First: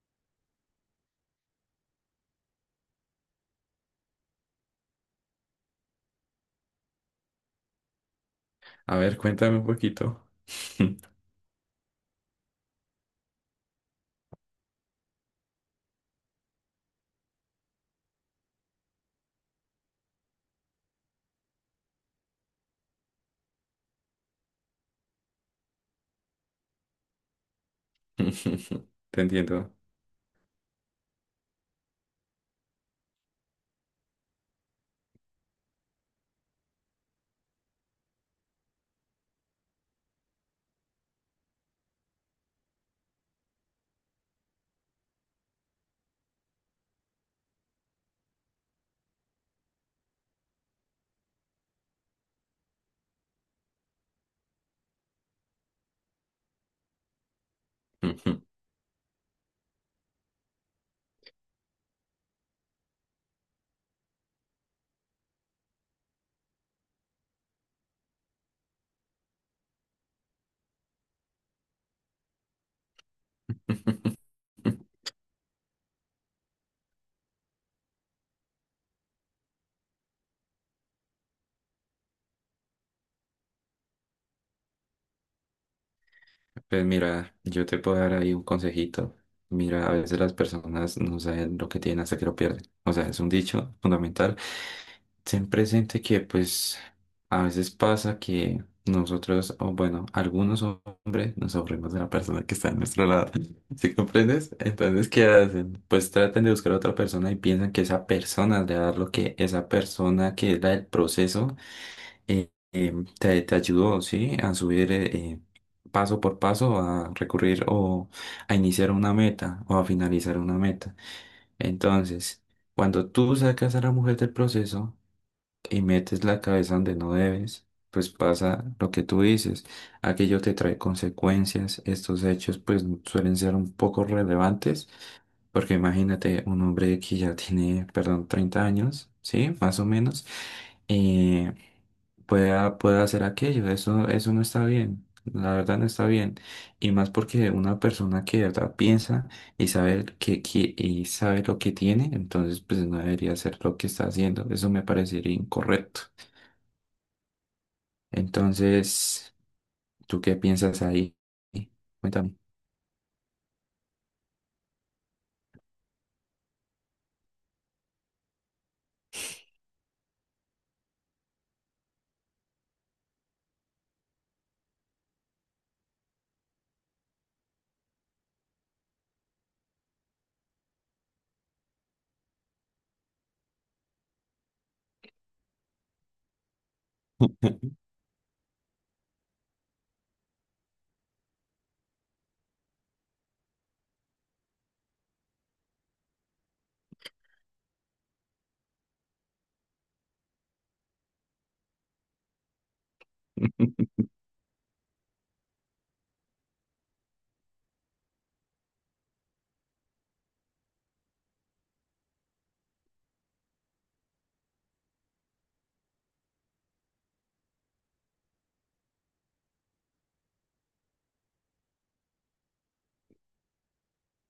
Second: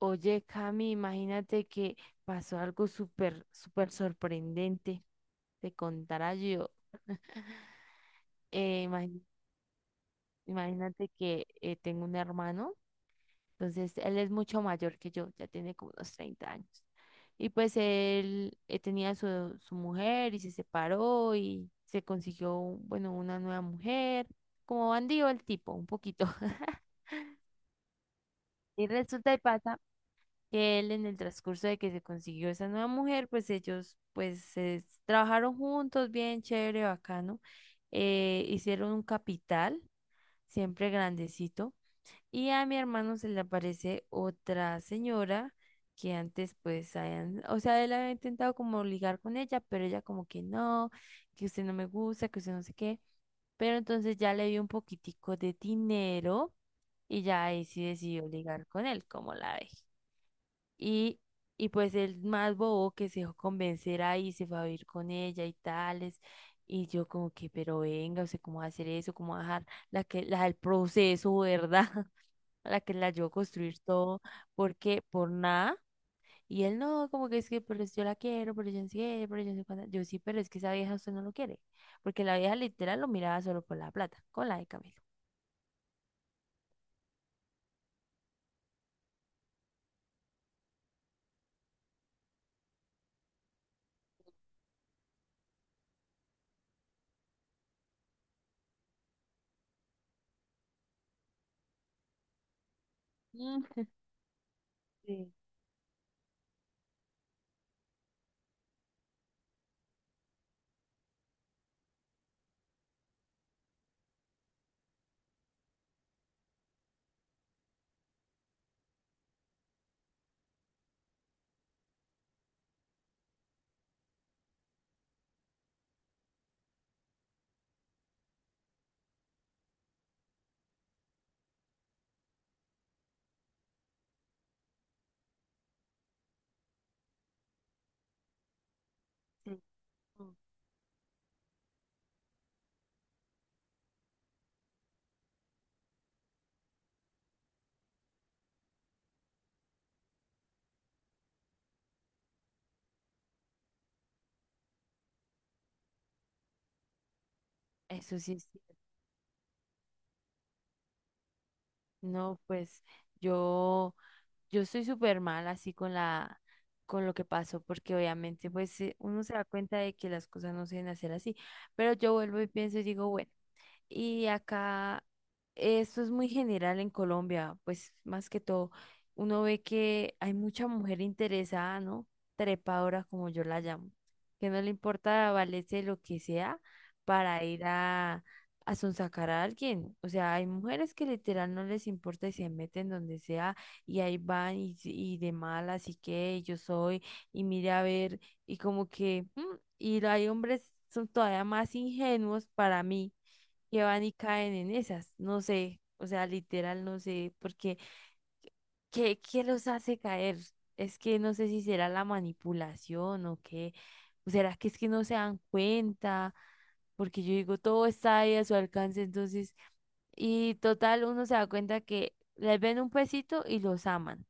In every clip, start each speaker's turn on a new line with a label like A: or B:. A: Oye, Cami, imagínate que pasó algo súper, súper sorprendente. Te contará yo. Eh,
B: A ver,
A: imagi-
B: cuéntame un poquito.
A: Imagínate que tengo un hermano, entonces él es mucho mayor que yo, ya tiene como unos 30 años. Y pues él tenía su mujer y se separó y se consiguió, bueno, una nueva mujer. Como bandido el tipo, un poquito. Y
B: Te
A: resulta y
B: entiendo.
A: pasa que él en el transcurso de que se consiguió esa nueva mujer, pues ellos pues se trabajaron juntos, bien chévere, bacano, hicieron un capital, siempre grandecito, y a mi hermano se le aparece otra señora que antes pues habían, o sea, él había intentado como ligar con ella, pero ella como que no, que usted no me gusta, que usted no sé qué, pero entonces ya le dio un poquitico de dinero y ya ahí sí decidió ligar con él, como la ve. Y, y pues el más bobo que se dejó convencer ahí, se fue a vivir con ella y tales. Y yo como que, pero venga, o sea, ¿cómo va a hacer eso? ¿Cómo va a dejar la del proceso, ¿verdad? A la que la ayudó a construir todo, porque por nada. Y él no, como que es que, pero yo la quiero, pero yo no sé qué, pero yo no sé cuánta. Yo sí, pero es que esa vieja usted no lo quiere. Porque la vieja literal lo miraba solo por la plata, con la de Camilo.
B: Pues mira, yo te puedo dar ahí un consejito. Mira, a veces las personas no saben lo que tienen hasta que lo pierden. O sea, es un dicho fundamental. Ten presente que pues a veces pasa que nosotros, o bueno, algunos hombres nos aburrimos de la persona que está a nuestro lado.
A: Mm.
B: ¿Sí comprendes? Entonces, ¿qué
A: Sí,
B: hacen? Pues tratan de buscar a otra persona y piensan que esa persona le va a dar lo que esa persona que era el proceso eh, eh, te ayudó, ¿sí? A subir paso por paso, a recurrir o a iniciar una meta o a finalizar una meta. Entonces, cuando tú sacas a la mujer del proceso, y metes la cabeza donde no debes, pues pasa lo que tú dices. Aquello te trae consecuencias. Estos hechos pues suelen ser un poco relevantes, porque imagínate un hombre que ya tiene, perdón, 30 años,
A: sí.
B: ¿sí? Más o menos,
A: Mm.
B: eh, pueda hacer aquello. Eso no está bien. La verdad no está bien. Y más porque una persona que de verdad piensa y sabe y sabe lo que tiene, entonces pues no debería hacer lo que está haciendo. Eso me parecería incorrecto.
A: Eso sí es cierto.
B: Entonces, ¿tú qué piensas ahí? Cuéntame.
A: No, pues yo. Yo estoy súper mal así con con lo que pasó, porque obviamente pues uno se da cuenta de que las cosas no se deben hacer así, pero yo vuelvo y pienso y digo, bueno. Y acá, esto es muy general en Colombia, pues más que todo, uno ve que hay mucha mujer interesada, ¿no? Trepadora, como yo la llamo, que no le importa valerse lo que sea para ir a sonsacar a alguien. O sea, hay mujeres que literal no les importa y se meten donde sea y ahí van y, s- y de mal, así que yo soy, y mire a ver, y como que, y hay hombres son todavía más ingenuos para mí que van y caen en esas, no sé, o sea, literal no sé, porque ¿qué, qué los hace caer? Es que no sé si será la manipulación o qué, o será que es que no se dan cuenta, porque yo digo, todo está ahí a su alcance, entonces, y total, uno se da cuenta que les ven un pesito y los aman.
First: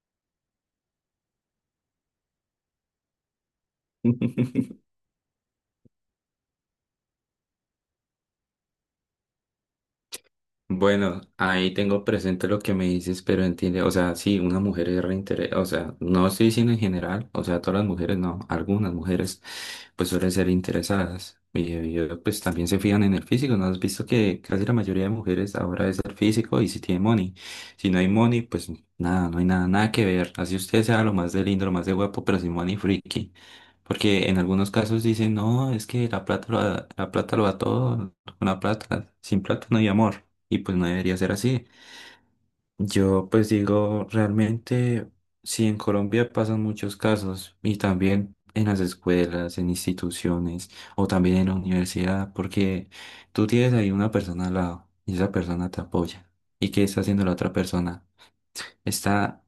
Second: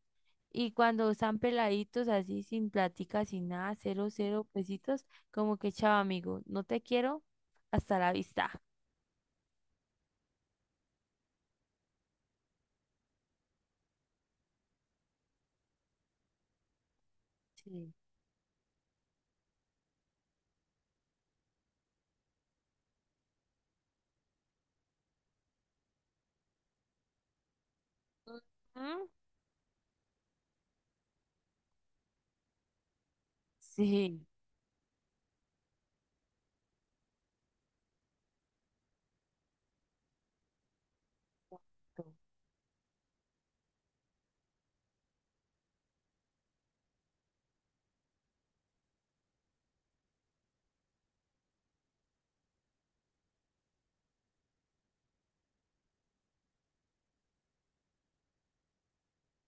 A: Y cuando están peladitos así, sin plática, sin nada, cero, cero pesitos, como que chao amigo, no te quiero, hasta la vista.
B: Bueno, ahí tengo presente lo que me dices, pero entiende, o sea, sí, una mujer es reinteres, o sea, no estoy diciendo en general, o sea, todas las
A: Sí.
B: mujeres, no, algunas mujeres pues suelen ser interesadas y, pues también se fijan en el físico, ¿no? Has visto que casi la mayoría de mujeres ahora es el físico y si tiene money, si no hay money, pues
A: Ujú.
B: nada, no hay nada, nada que ver, así usted sea lo más de lindo, lo más de guapo, pero sin money, friki.
A: Sí,
B: Porque en algunos casos dicen, no, es que la plata lo da todo, con la plata, sin plata no hay amor y pues no debería ser así.
A: exacto.
B: Yo pues digo, realmente, si en Colombia pasan muchos casos y también en las escuelas, en instituciones o también en la universidad, porque tú tienes ahí una persona al lado y esa persona te apoya. ¿Y qué está haciendo la otra persona? Está,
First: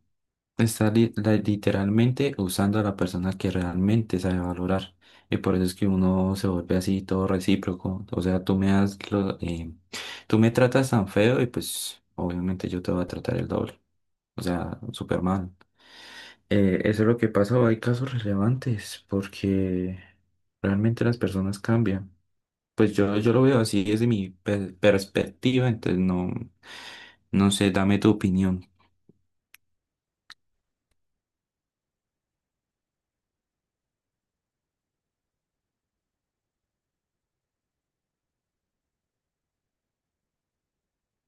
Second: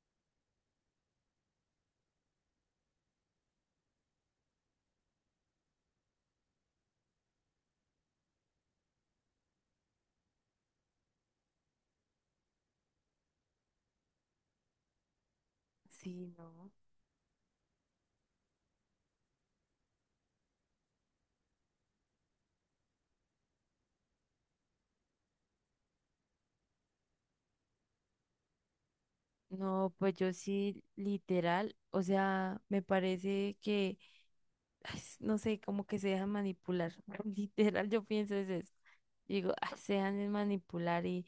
B: está literalmente usando a la persona que realmente sabe valorar. Y por eso es que uno se vuelve así todo recíproco. O sea, tú me tratas tan feo y pues obviamente yo te voy a tratar el doble. O sea, súper mal.
A: Sí, no.
B: Eso es lo que pasa. O hay casos relevantes porque realmente las personas cambian. Pues yo lo veo así desde mi perspectiva, entonces no, no sé, dame tu opinión.
A: No, pues yo sí, literal, o sea, me parece que, ay, no sé, como que se dejan manipular. Literal, yo pienso es eso. Digo, "Ah, se dejan de manipular y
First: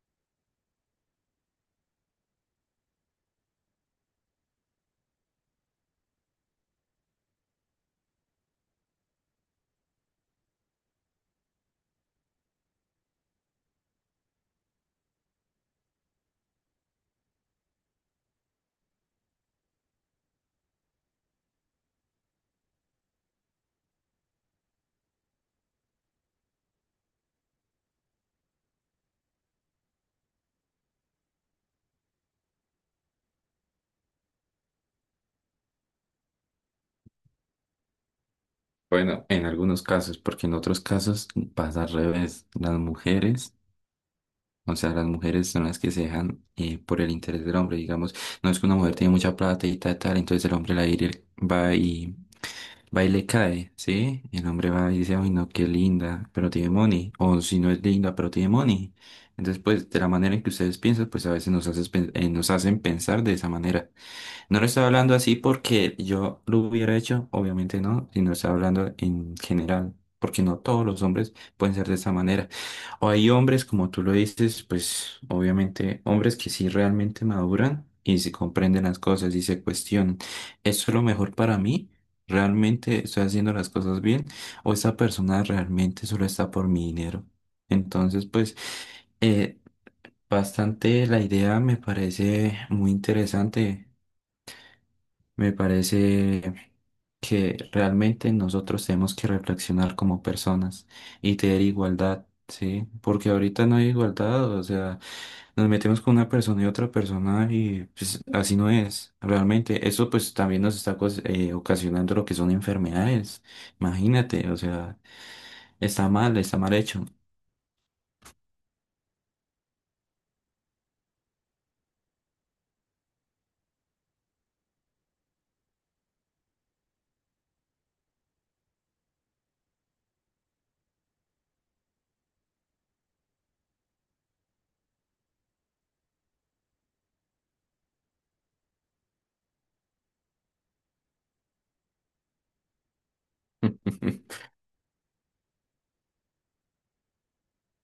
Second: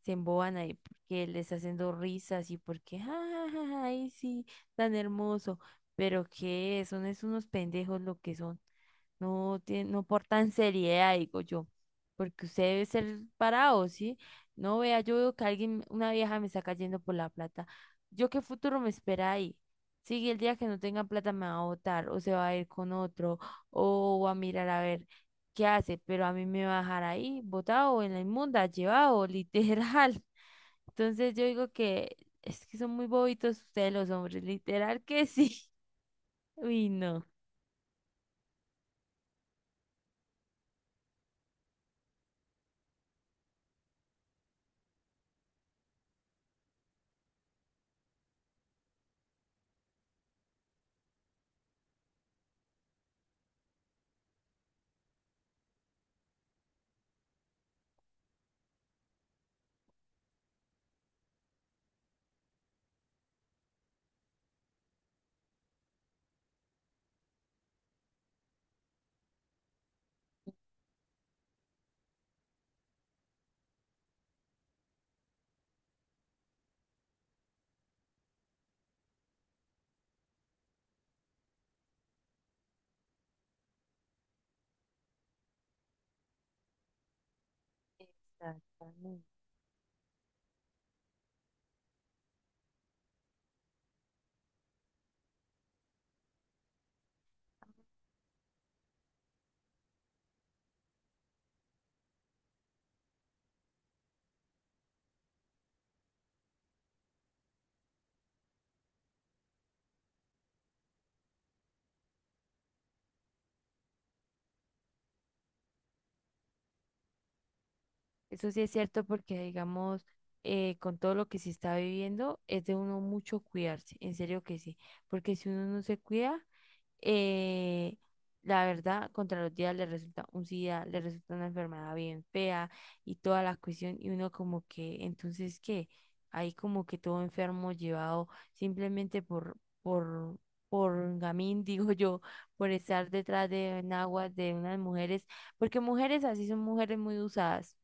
A: se emboban ahí porque les haciendo risas y porque, ja, ja, ja, ja, ay, sí, tan hermoso. Pero que son es unos pendejos lo que son. No, tie- no portan seriedad, digo yo, porque usted debe ser parado, ¿sí? No vea, yo veo que alguien, una vieja me está cayendo por la plata. ¿Yo qué futuro me espera ahí? Sí, el día que no tenga plata me va a botar, o se va a ir con otro, o va a mirar a ver qué hace, pero a mí me va a dejar ahí, botado, en la inmunda, llevado, literal. Entonces yo digo que es que son muy bobitos ustedes los hombres, literal que sí. Uy, no.
B: Bueno, en algunos casos, porque en otros casos pasa al revés. Las mujeres, o sea, las mujeres son las que se dejan por el interés del hombre, digamos. No es que una mujer tiene mucha plata y tal, tal, entonces el hombre la ir- va y, va y le cae, ¿sí? El hombre va y dice, ay, no, qué linda, pero tiene money. O si no es linda, pero tiene money. Entonces, pues, de la manera en que ustedes piensan, pues a veces nos hacen pensar de esa manera. No lo estoy hablando así porque yo lo hubiera hecho, obviamente no, sino estoy hablando en general, porque no todos los hombres pueden ser de esa manera. O hay hombres, como tú lo dices, pues obviamente hombres que sí realmente maduran y se comprenden las cosas y se cuestionan. ¿Esto es lo mejor para mí? ¿Realmente estoy haciendo las cosas bien? ¿O esta persona realmente solo está por mi dinero? Entonces, pues,
A: Exactamente.
B: eh, bastante la idea me parece muy interesante. Me parece que realmente nosotros tenemos que reflexionar como personas y tener igualdad, ¿sí? Porque ahorita no hay igualdad, o sea, nos metemos con una persona y otra persona y pues así no es, realmente. Eso pues también nos está ocasionando lo que son enfermedades, imagínate, o sea, está mal hecho.
A: Eso sí es cierto porque, digamos, con todo lo que se está viviendo, es de uno mucho cuidarse, en serio que sí, porque si uno no se cuida, eh, la verdad, contra los días le resulta un SIDA, le resulta una enfermedad bien fea y toda la cuestión, y uno como que, entonces, ¿qué? Ahí como que todo enfermo llevado simplemente por, por gamín, digo yo, por estar detrás de enaguas de unas mujeres, porque mujeres así son mujeres muy usadas.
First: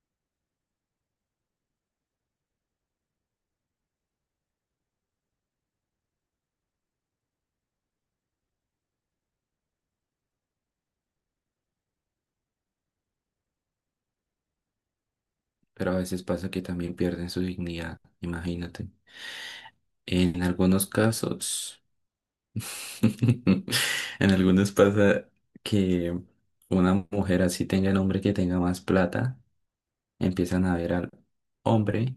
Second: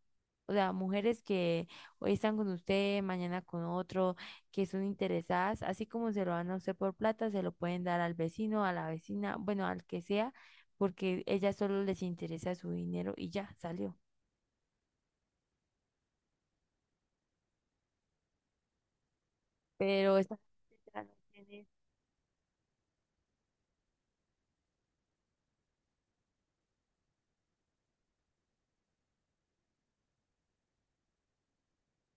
A: O sea, mujeres que hoy están con usted, mañana con otro, que son interesadas, así como se lo dan a usted por plata, se lo pueden dar al vecino, a la vecina, bueno, al que sea, porque ella solo les interesa su dinero y ya salió.
B: Pero a veces pasa que también pierden su dignidad, imagínate.
A: Pero esta
B: En algunos
A: gente ya no tiene,
B: casos. En algunos pasa que una mujer así tenga el hombre que tenga más plata, empiezan a ver al hombre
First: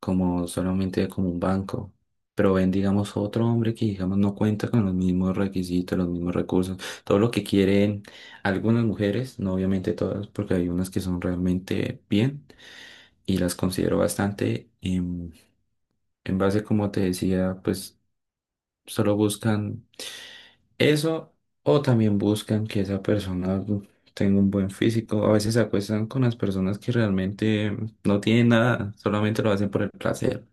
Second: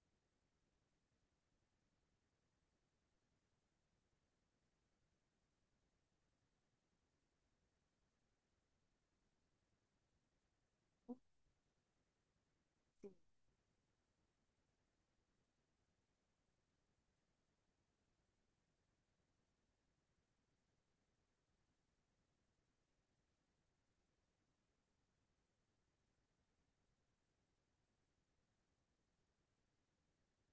B: como solamente como un banco, pero ven, digamos, otro hombre que, digamos, no cuenta con los mismos requisitos, los mismos recursos, todo lo que quieren algunas mujeres, no obviamente todas, porque hay unas que son realmente bien y las considero bastante, en base, como te decía, pues solo buscan eso, o también buscan que esa persona tenga un buen físico. A veces se acuestan con las personas que realmente no tienen nada, solamente lo hacen por el placer.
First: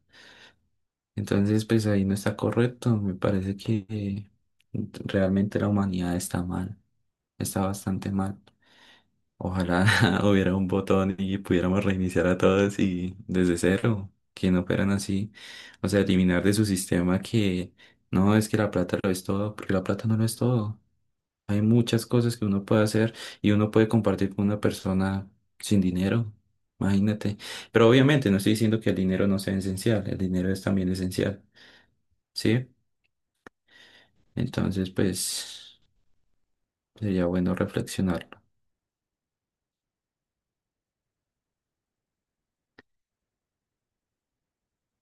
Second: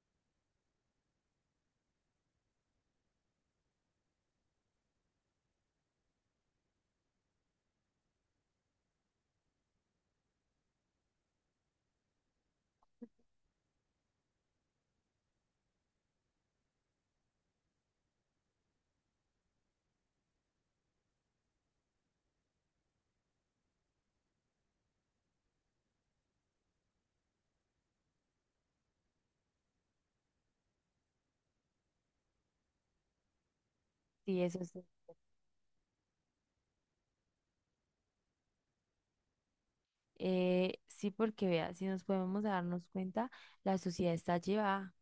B: Entonces, pues ahí no está correcto. Me parece que realmente la humanidad está mal, está bastante mal. Ojalá hubiera un botón y pudiéramos reiniciar a todos y desde cero, que no operan así. O sea, eliminar de su sistema que no es que la plata lo es todo, porque la plata no lo es todo. Hay muchas cosas que uno puede hacer y uno puede compartir con una persona sin dinero, imagínate. Pero obviamente no estoy diciendo que el dinero no sea esencial, el dinero es también esencial, ¿sí?
A: sí, eso sí.
B: Entonces, pues sería bueno reflexionarlo.
A: Sí, porque vea, si nos podemos darnos cuenta, la sociedad está llevada,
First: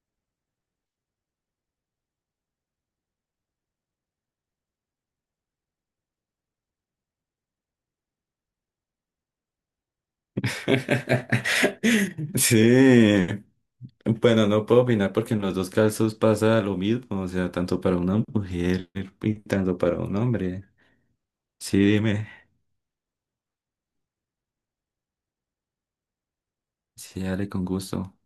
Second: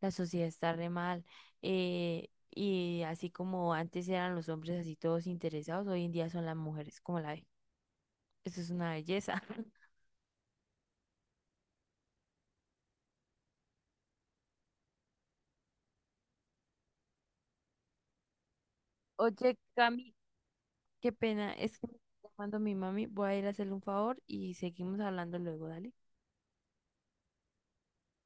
A: la sociedad está re mal. eh, y así como antes eran los hombres así todos interesados, hoy en día son las mujeres, como la ve. Eso es una belleza.
B: Sí, bueno, no puedo opinar porque en los dos casos pasa lo mismo, o sea, tanto para una mujer y
A: Oye,
B: tanto para un
A: Cami,
B: hombre.
A: qué pena,
B: Sí,
A: es que me
B: dime.
A: está llamando mi mami. Voy a ir a hacerle un favor y seguimos hablando luego, dale.
B: Sí, dale con gusto.